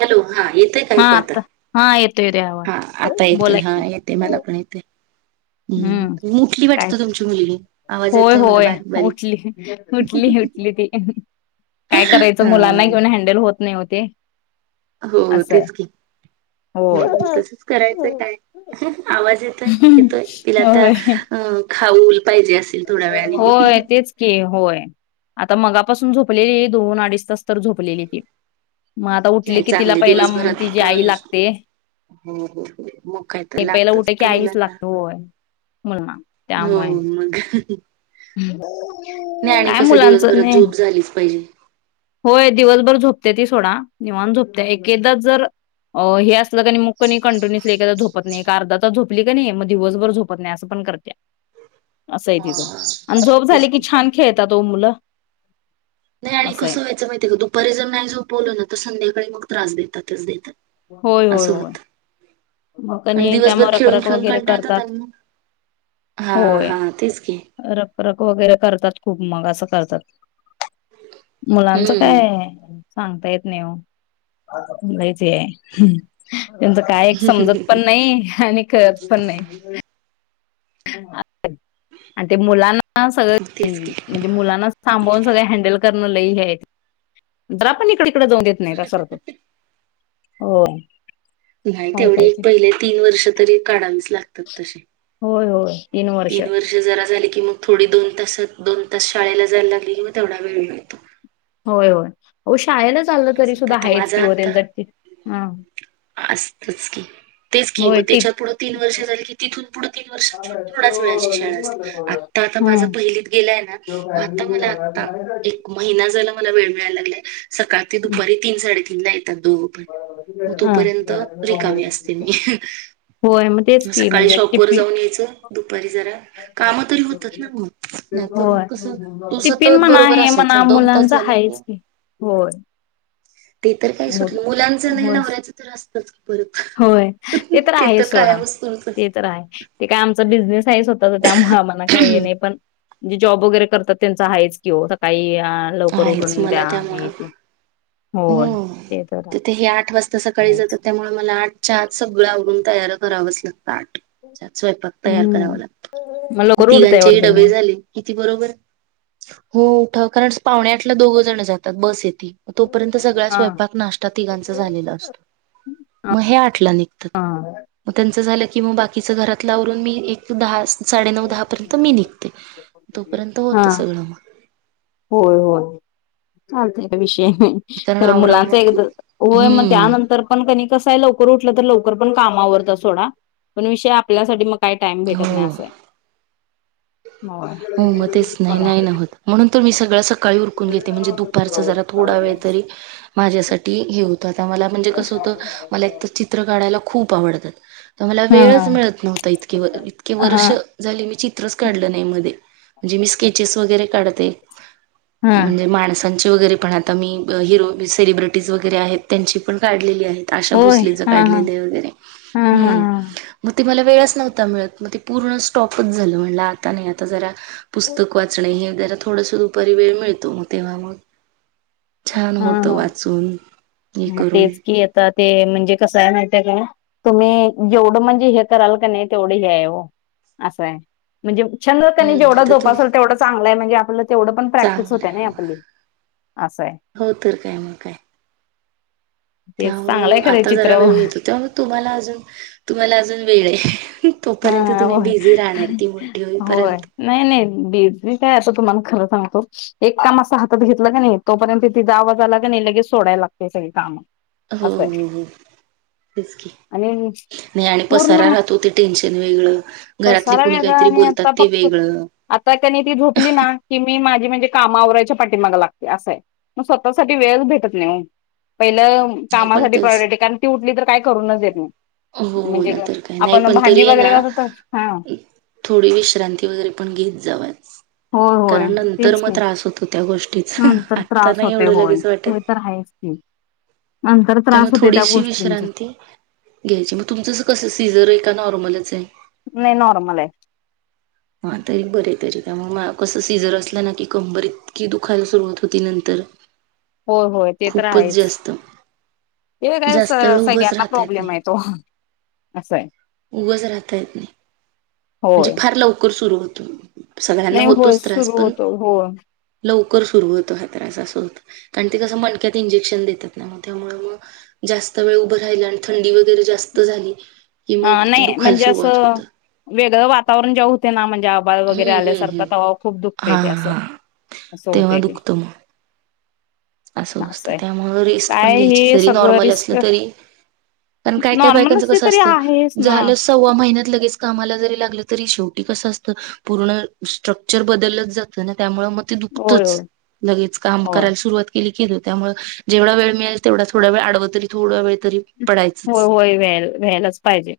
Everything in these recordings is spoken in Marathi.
हॅलो, हा येतय का हा ऐकू आता? हा येतोय येतोय आवाज हा आता येतोय बोला हा की येत ते मला पण येते. हम्म हम् ऊठली काय वाटतं तुमची मुलगी आवाज होय येतोय मला होय बारीक बारीक. उठली उठली उठली ती, काय करायचं मुलांना हा घेऊन हँडल होत नाही ओ ते. हो असं आहे तेच की, हम होय तेच. करायचं काय, आवाज येतोय? येतोय, तिला आता होय अ खाऊ पाहिजे असेल. थोड्या वेळाने होय नाही तेच की होय, आता मगापासून झोपलेली दोन अडीच तास तर झोपलेली ती. मग आता उठले की तिला चांगले पहिला तिझी दिवसभरात अ आई लागते. हो हो मग काय [inaudible] तर हे पहिला लागतच उठले की त्या आईच मुलांना लागते होय. मुलाना हो त्यामुळे. मग नाही आणि काय कसं मुलांचं दिवसभरात नाही. झोप झालीच पाहिजे [inaudible] होय दिवसभर झोपते ती सोडा निवांत झोपते, एक-एकदा जर अ हे असलं कणी मग कणी कंटिन्युअसली एखादा झोपत नाही एक अर्धा तास झोपली कणी मग दिवसभर झोपत नाही असं पण करत. [inaudible] असंय हा तिचं आणि झोप झाली की छान खेळता ओ मुलं. नाही आणि असं आहे. कसं व्हायचं माहितीय का दुपारी जर नाही जोपवल ना तर संध्याकाळी मग त्रास देतातच देतात. होय होय होय. मग आणि कणी दिवसभर त्यामुळे रखरख खेळून-खेळून वगैरे कणटाळातात करतात. त्यातुन. हा होय. हा, तेच की. रखरख वगैरे करतात खूप मग असं करतात. मुलांचं हम्म काय सांगता येत नाही ओ, लयच हे हाय. हम्म, त्यांचं काय एक समजत पण नाही आणि कळत पण नाही. आ - ते, आणि ते मुलांना सगळ, तेच की म्हणजे मुलांना. सांभाळुन सगळे हँडल करणं लय हे हायत. जरापण इकडं-इकडं जाऊनदेत नाही का सारखं. हो. नाही तेवढी पहिले तीन वर्ष तरी काढावीच लागतात तशे. होय होय. तीन वर्ष जरा झाली की मग थोडी दोन तासत - दोन तास शाळेला जायला लागली की मंग तेवढा वेळ मिळतो. होय होय, ओ शाळेला चाललं तरी असं होतं. सुद्धा आता हायच की माझा ओ त्यांच टिप, हां. आसतंच की. तेच की मंग टीप त्याच्या पुढं तीन वर्ष झाली की तिथून पुढं तीन वर्ष थोड्याच वेळाची शाळा असते आता आता माझा हम्म. पहिलीत गेलाय ना, आता मला आता एक महिना झालं मला वेळ मिळायला लागलाय, सकाळ ते दुपारी तीन साडेतीन ला येतात दोघ. मग हा तोपर्यंत रिकामी असते मी. होय तेच मग की सकाळी म्हणजे शॉपवर टिपी जाऊन यायचं दुपारी जरा कामं तरी होतात ना. नाहीतर मग होय. कसं तुझं टिफिन तर म्हणा बरोबर हे आसलं म्हणा चल दोन तास मुलांच झाले की. आहेच होय. ते तर काय मुल सुटलं. मुलांचं नाई होय नवऱ्यांचं तर असतंच. परत. होय ते तर आहे सोडा, ते तर हाय. ते काय आमचं बिझनेस हाय स्वतःच त्या म्ह आम्हाला काय हे नाई पण जे जॉब वगैरे करतात त्यांच हायचं की ओ सकाळी आं लवकर आहेच उठून मला द्या हे त्यामुळं ते. होय. हम्म, ते तर तिथेही आठ वाजता सकाळी जातात आहेच. त्यामुळे मला आठ च्या आत सगळं आवरून तयार करावंच लागतं आठ. स्वयपाक तयार हम्म. करावा लागतो, मग लवकर उठताय तिघांचेही वाटतं तुम्ही? डबे झाले. किती बरोबर हो उठाव कारण पावणे आठला दोघजण जातात बस येते. तोपर्यंत सगळा हा. स्वयंपाक नाष्टा तिघांचा झालेला असतो. मग हे आठला निघतात. हा. मंग त्यांच झाल की मग बाकीच घरातल आवरून मी एक दहा -स साडेनऊ दहा पर्यंत मी निघते तोपर्यंत हा. होतं सगळ मग. होय होय चालतय विषय कारण तर आवराव मुलांच मग एकदा होय मग हम्म त्यानंतर. पण कणी कसाय लवकर उठलं तर लवकर पण काम आवरत्यात सोडा. पण विषय आपल्यासाठी मग काय टाईम भेटत नाय हो. असय. होय हो मग तेच नाही पण नाही ना होत म्हणून तर मी सगळ सकाळी उरकून घेते म्हणजे दुपारच जरा थोडा वेळ तरी माझ्यासाठी हे होत त्याचा मला म्हणजे कस होत मला एकतर चित्र काढायला खूप आवडत‌ तर मला हा वेळच मिळत नव्हता इतके-वर इतके हा वर्ष झाली मी चित्रच काढल नाय मधे. जी मी स्केचेस वगैरे काढते हा म्हणजे माणसं त्यांचे वगैरे पण आता मी अ - हिरो [unintelligible] सेलिब्रेटीज वगैरे आहेत त्यांची पण काढलेली आहेत. आशा होय भोसलेच हा हा काढलेल वगैरे. हा हा हम्म मग ते मला वेळच नव्हता मिळत मग ते पूर्ण स्टॉपच झाल म्हणलं आता नाही आता जरा हा पुस्तक वाचणे हे जरा थोडसं दुपारी वेळ मिळतो मग तेव्हा मग. छान हा होत हा वाचून. हे करून. तर ते म्हणजे कसायं माहिते का. तुम्ही जेवढं म्हणजे हे कराल कणी तेवढं् हे हाय ओ असाय. म्हणजे छंद कणी हम्म जेवढा आता तू जोपासाल तेवढा चांगलाय म्हणजे आपल तेवढ पण प्रॅक्टिस चांगलं होत्यान आहे हो आपली असाय. हो तर काय मग काय. तेच त्यामुळ चांगलंय मंग खरं आता जरा चित्र वेळ मिळतो त्यामुळ तुम्हाला आजून तुम्हाला आजून वेळय. तोपर्यंत हा तुम्ही बिझी राहणार की मोठी होईपर्यंत. नाय नाय बी जी काय असल तुम्हाला खरं सांगतो. एक काम असं हातात घेतलं कणीय तोपर्यंत तिजा आवाज आला कणी लगेच सोडाय लागतेय सगळी काम. हो हं हं. तेच की. आणि नाय आणि पसारा पूर्ण राहतो ते टेन्शन वेगळ. पसारा वेगळा आणि आता फक्त आता कनी ती झोपली ना की मी माझी माझी म्हणजे काम आवरायच्या पाठीमाग लागते असय मग स्वतःसाठी वेळच भेटत नाही हो. पहिल नाही पण कामासाठी तस प्रायोरिटी कारण ती उठली तर काय करूनच देत नाही हो म्हणजे ना तर काय नाही आपण पण भांडी तरी ये वगैरे ना घासत हा थोडी विश्रांती वगैरे पण घेत जावा. होय होय कारण नंतर तेच मग की त्रास होतो त्या गोष्टीचा नंतर आत्ता त्रास नाही होते एवढ होय लगेच वाटत. ते तर आहेच की नंतर त्यामुळ त्रास होते त्या थोडीशी गोष्टींचा विश्रांती घ्यायची मग तुमचं कस सीझर आहे का नॉर्मलच आहे? नाही नॉर्मल आहे. [inaudible] हा तरी बरे तरी त्यामुळे कस सिजर असल ना की कंबर इतकी दुखायला सुरुवात होती नंतर. [inaudible] होय होय ते तर खूपच आहेच जास्त हे काय जास्त वेळ उभंच स-सगळ्यांना राहता येत प्रॉब्लेम आहेत. तो असाय. उभच राहता येत नाही. म्हणजे होय फार लवकर सुरू होतो सगळ्यांना नाही होय होतोच त्रास सुरू पण होतो होय लवकर सुरू होतो हा त्रास असं होत कारण ते कसं मणक्यात इंजेक्शन देतात ना मग त्यामुळे मग जास्त वेळ उभं राहिल आणि थंडी वगैरे जास्त झाली की अ मग ते नाही दुखायला म्हणजे सुरुवात असं होत. वेगळं वातावरण जेव्हा हुतंय ना म्हणजे आभा भाळ वगैरे हम्म हम्म हम्म आल्यासारखा तवा खूप दुखतय हा ते अस, हा असं तेव्हा होतय ते. दुखतं मग असं असतं. त्यामुळ रेस्ट पण काय घ्यायची हे जरी सगळं नॉर्मल असलं रिस्क तरी पण काय, काय नॉर्मल बायकांच असली कस तरी असतं आहेच ना झालं सव्वा महिन्यात लगेच कामाला जरी लागलं तरी शेवटी कसं असतं. पूर्ण स्ट्रक्चर बदलच जातं ना. त्यामुळे मग ते होय दुखतच. होय लगेच काम होय करायला सुरुवात केली, केली त्यामुळं जेवढा वेळ मिळेल तेवढा थोडा वेळ आडव तरी थोडा वेळ तरी होय, पडायचंच होय, व्हाय व्यायलाच पाहिजे.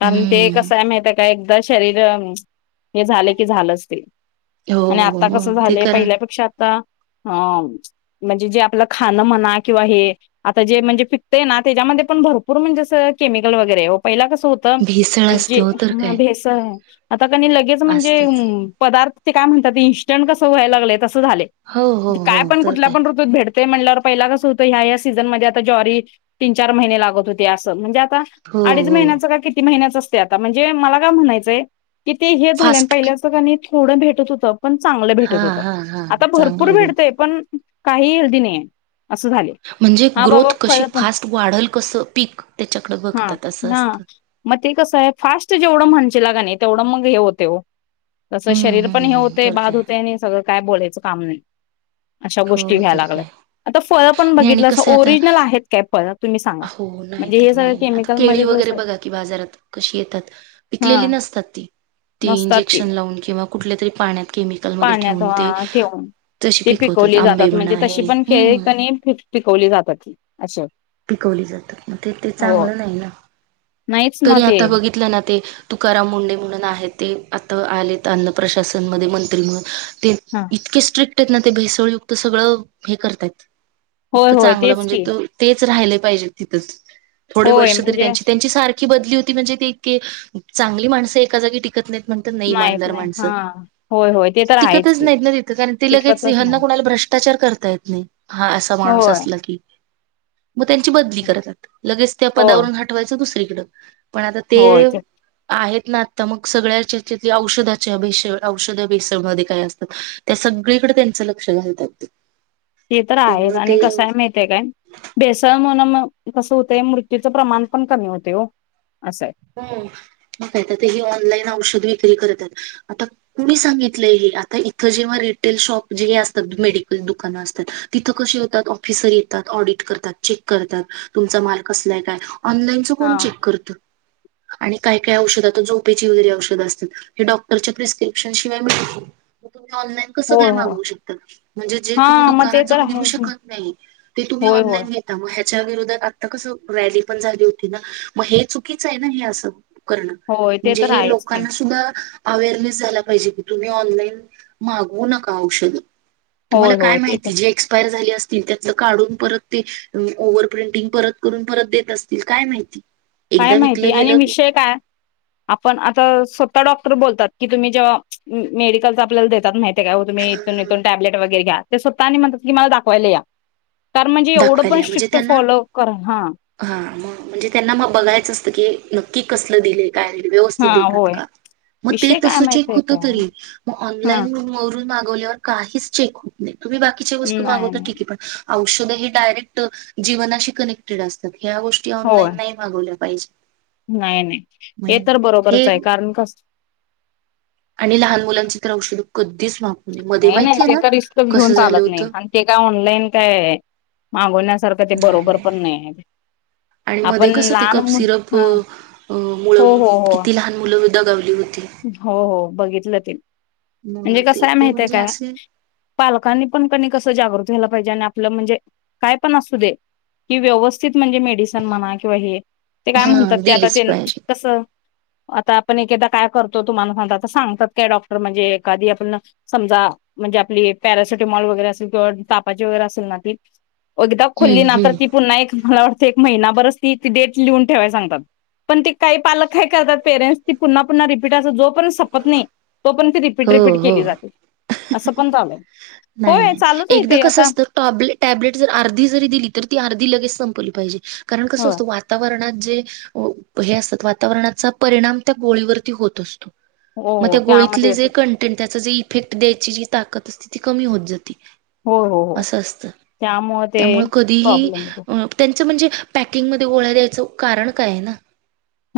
कारण ते हम्म कसंय माहिती आहे का य. एकदा शरीर, हे झाल की झालंच ते. हो आणि हो आता मग कसं ते झालंय कारण पहिल्यापेक्षा आता हा, म्हणजे जे आपलं खाणं म्हणा किंवा हे आता जे म्हणजे पिकतय ना तेज्या मध्ये पण भरपुर म्हणजे अस केमिकल वगैरे आहे वो. पहिला कस होत भेसळ जे, असते हो तर ह काय भेसळ आता कनी लगेच म्हणजे असतच पदार्थ ते काय म्हणतात. इंस्टंट कस व्हाय लागलय तंस झालय. हो हो हो काय पण तर कुठल्या काय पण ऋतूत भेटत ते म्हणल्यावर पहिला कस हुतं ह्या- ह्या सीझन मध्ये आता ज्वारी. तीन-चार महिने लागत होते असं म्हणजे आता हो अडीच हो महिन्याचं का किती महिन्याच असतय, आता म्हणजे मला काय म्हणायचंय ते हे झाल्यान. फास्ट पहिल्याच कणी नाही थोडं भेटत होतं पण चांगलं हा भेटत होत. हा हा आता चांगलं भरपूर होईल भेटतय पण काही हेल्दी नाहीय असं झालय. म्हणजे ग्रोथ कशी फास्ट वाढल कसं, पीक त्याच्याकडे हा बघतात असं हा असतं. मग ते कसं हाय. फास्ट जेवढं म्हणशीला कनी तेवढं मग हे होतयं वो. तसं हम्म शरीर पण हम्म हे हम्म होतय, तर बांद काय होतय आणि सगळं काय बोलायचं काम नाही. अशा गोष्टी हो व्हाय तर लागल्यात. काय आता फळ पण नाही आणि बघितलांसा कसं आहे ओरिजिनल आता आहेत काय फळ? हो नाहीत तर नाही, नाही आता केळी वगैरे असं बघा कि बाजारात कशी येतात. हा पिकलेली नसतात ती. ती नसतात ते इंजेक्शन लावून, किंवा कुठल्या तरी पाण्यात केमिकलमध्ये पाण्यात ठेवून ते अ ठेवून. तशी ती पिकवतात. पिकवली आंबे जातात म्हणजे म्हणा तशी हे पण केळी हम्म कणी खूप पिकवली जातात अस. पिकवली जातात. म ते, ते चांगलं नाही ना. नाहीच ना तरी ते आता बघितलं ना ते तुकाराम मुंडे म्हणून आहेत ते आता आले अन्न प्रशासनमध्ये मंत्री म्हणून ते हा. इतके स्ट्रिक्ट आहेत ना ते भेसळयुक्त सगळं हे करतायत. होय इतकं होय चांगलं तेच म्हणजे की तो तेच राहिले पाहिजे तिथचं, थोडे होय वर्ष तरी म्हणजे त्यांची. त्यांची सारख बदली होती म्हणजे ते इतके, चांगली माणसं एका जागी टिक नाहीत म्हणत्यात, नाही नाहीत इमानदार नाही माणसं हा होय होय ते तर आहेच टीकतच की नाहीत ना तिथं, कारण ती लगेच टिकतच ह्यांना नाही कुणाला भ्रष्टाचार करतायत. हम, हा असा माणूस होय. असला की. म त्यांची बदली करतात. लगेच त्या होय पदावरून हटवायचं दुसरीकड पण आता ते आहेत ना आता, मग सगळ्याच्याचं औषधाच्या भेसळ औषध भेसळमध्ये काय असतात. त्या सगळीकडे त्यांचं लक्ष घालतात ते. ते तर आहे त्यामुळे आणि कसाय हाय माहीत काय भेसळ मुळं, म कस होतय मृत्यूचं प्रमाण पण कमी होतेय वो. अस हाय. हम्म, मग काय तर ते ऑनलाईन औषध विक्री करत्यात. आता कुणी सांगितलंय हे, आता इथं जेव्हा रिटेल शॉप जे असतात मेडिकल दुकानं असत्यात. तिथं कसे होतात ऑफिसर येतात ऑडिट करतात चेक करतात तुमचा माल कसलाय काय ऑनलाईन. चुकून हा. चेक करत. आणि काय काय औषधता झोपेची वगैरे औषधं असतात हे डॉक्टरच्या प्रिस्क्रिप्शन शिवाय मळ ''--'' कुठून बी ऑनलाईन. काय होय होय मागू शकत म्हणजे जे तुम्ही हा मग दुकानात ते तर जाऊनघ आहेच ना शकत नाही ते तुम्ही होय होय ऑनलाईन घ''--'' मग ह्याच्या विरोधात आता कसं रॅली पण झाली होती ना मग हे चुकीच आहे ना हे असं. करणं होय ते म्हणजे तर हे आहेच की. लोकांना सुद्धा. अवे अरनेस झाला पाहिजे की तुम्ही ऑनलाईन मागवू नका औषधं. तुम्हाला होय काय होय ते तर माहिती जी एक्सपायर झाली अस''--'' ते त्याचं काढून परत ते ओव्हर प्रिंटिंग परत करून परत देत असतील काय माहिती. एकदाम वि ''--'' हे आणि विषय काय. आपण आता स्वतः डॉक्टर बोलतात की तुम्ही जेव्हा मेडिकल आपल्याला देतात माहित. ते काय हो तुम् इथून इथून टॅब्ट वगैरे घ्या ते स्वतः आणि म्हणात की मला दाखवायला या. तर म्हणजे एवढं दाखवायला पण या म्हणजे स्ट्रिक्ट त्यांना फॉलो कर हा. हा मग म्हणजे त्यांना मग बघायचं असतं की नक्की कसलं दिले. काय रे हा व्यवस्थित देतात होय का मग ते विषय काय तस चेक माहितय होत काय तरी म हा ऑनलान वरून. मागवल्यावर काहीच चेक होत नाही तुम्ही बाकीच्या वस्तू नाही मागवता नाही ठीेके पण औषध डायरेक्ट जीवनाशी कनेक्टेड असतात ह्या गोष्टी होय. ऑनलाईन नाही मागवल्या पाहिजे. नाही नाही हे मग तर बरोबरच हे आहे कारण कस. आणि लहान मुलांची तर औषध कधीच मा ''--'' नाही नाही ते का रिस्त घेऊन चालत नाही होतं आणि ते काय ऑनलाईन काय. मागवण्यासारखं ते बरोबर पण नाही आहे बाई. आणि मध्ये कस ते कप सिरप ह हो मुळम हो हो किती लहान. मुलंविध गावली होती. हो हो, बघितलं ते मग म्हणजे ते कसय ते माहित आहे म्हणजे काय. असे पालकांनी पण कनाय कसं जागृत व्हायला पाहिजे आणि आपलं म्हणजे काय पण असू दे. की व्यवस्थित म्हणजे मेडी. सन किवा हे काय हा म्हणतात ते आ दिलीच पाहिजेत. कस आता आपण एक एकदा. काय करतो तुम्हाला सांगता सांगतात काय डॉक्टर म्हणजे एखदी आपण. समजा म्हणजे आपली पॅरासिटमॉल वगैरे असेल किंवा तापाची वगैरे असेल ना ती. एकगदा खोल्ली हम्म ना तर हम्म. ती पुन्हा एक मला वाटतं एक महिनाभरच ती त डेट लिहून ठेवाय सांगतात. पण ती काही पालक काय करतात पेरेंट्स ती पुन. पुन्हा रिपीट अस जो पर् सपत नाही तो पर्य ती रिपीट रिपीट हो हो केली जाते असं पण चालंय. नाही नाही एकदा कसं असत. टॅब टॅब्लेट जर अर्धी जरी दिली तर ती अर्धी लगेच संपवली पाहिजे कारण कसं हो असत वात. वातावरणात जे हे असतात वातावरणाचा परिणाम त्या गोळीवरती होत असतो. हो मग हो त्या त्यामध्ये गोळीतले जे येत कं''--'' त्या जे इफेक्ट द्यायची जी ताकत असते ती कमी होत जाते. हो हो हो असं असत त्यामुळे कधीही प्रॉब्लेम येतो अ. त्यांचं म्हणजे पॅकिंगमध्ये गोळ्या द्यायचं कारण काय आहे ना.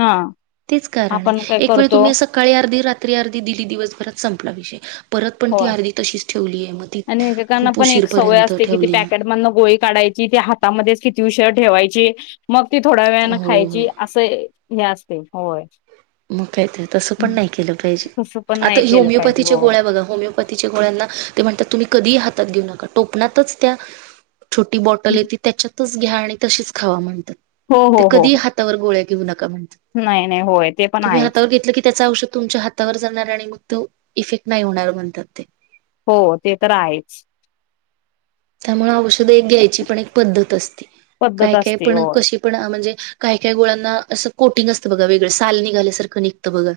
हा तेच कारण आपण आहे काय एक वेळ करतो तुम्ही असं. कळी अर्धी रात्री अर्धी दिली दिवसभरात संपला विषय परत पण हो ती अर्धी तशीच. ठेवली आहे मग ती आणि एक एकांना खूप पण एक सवय उशीरपर्यंत असते कि ठेवली आहे. पॅकेट. मदन गोळी काढायची ते हातामध्येच किती उषर ठेवायची मग ती थोड्या वेळा हो खायची हो असं. असय हे असते, होय. मग काय तें, तसं पण नाही केलं पाहिजे, तसं पण आता नाही केलं पाहिजे होमिओपॅथीच्या हो. गोळ्या बघ त होमिओपथीच्या गोळ्यांना तें म्हणतात, तुम्ही कधीही हातात घेऊ नका, टोपनातंच त्या छोटी बॉटल येती, त्याच्यातच घ्या आणि तशीच खावा म्हणतात, हो हो तें हो कधीही हो हात तवर गोळ्या घेऊ नका, म्हणत नाही नाही, होय. ते पण तुम्ही आहेच हातावर घेतलं की, त्याचं औषध तुमच्या हातावर जाणार आणि मग तो, इफेक्ट नाही होणार म्हणतात ते. हो, ते तर आहेच. त्यामुळं औषध एक घ्यायची पण एक पद्धत असती, पद्धत काय-काय असते पण हो कशी पण अ म्हणजे काही काय गोळ्यांना असं कोटिंग असतं बघा वेगळं, साल निघाल्यासारखं निघतं बघा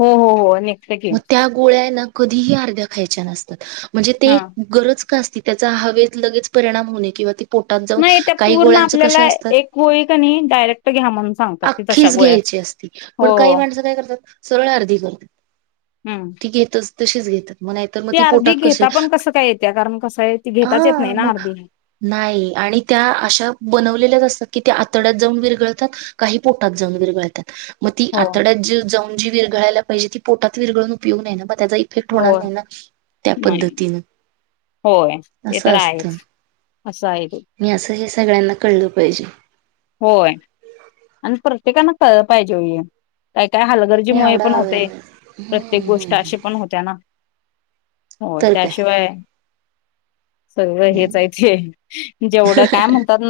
हो. हो. हो नेक्स्ट घे. गळ्याना कधीही अर्ध्या खायच्या नसतात, म्हणजे ते हा गरज का असती त्याचा हवेत लगेच परिणाम होणे किंवा ते पोटात जाऊन, नाही त्या काही पूर्ण गोळ्यांच कश आपल्याला असतात, एक गोळी कणी डायरेक्ट घ्या म्हणून सांगतात ती तशा अक्खीच गोळ्या असतात. घ्यायची अस ती, हो पण हो काही माणसं काय करतात, सरळ अर्धी करतात, ती घेतच, तशीच घेतात. मग नाहीतर मग ते ती अर्धी पोटात घेता पण कसं काय येत्या, कारण कसं य? आहणं मं नाही आणि त्या अशा बनवलेल्याच असतात, की त्या आतड्यात जाऊन विरघळतात. काही पोटात जाऊन विरगळतात. म ती हो आतड्यात जी जाऊन जी विरघळायला पाहिजे, ती पोटात विरळून उपयोग नाही ना, म त्याचा ई हो, नाही, होय. ते तर असं असत, आहेच असं आहे ते नि असं हे सगळ्यांना, कळलं पाहिजे. होय आणि प्रत्येकांना कळलं पाहिजे ओ ये, काय काय हालत हे गरजेमुळे आवडा पण होतय, अवेअरनेस प्रत्येक हम्म गोष्ट अशी पण होत्या ना. हो, तर काय त्याशिवाय सगळं हेच हाय चे, जेवढं काय म्हणतात ना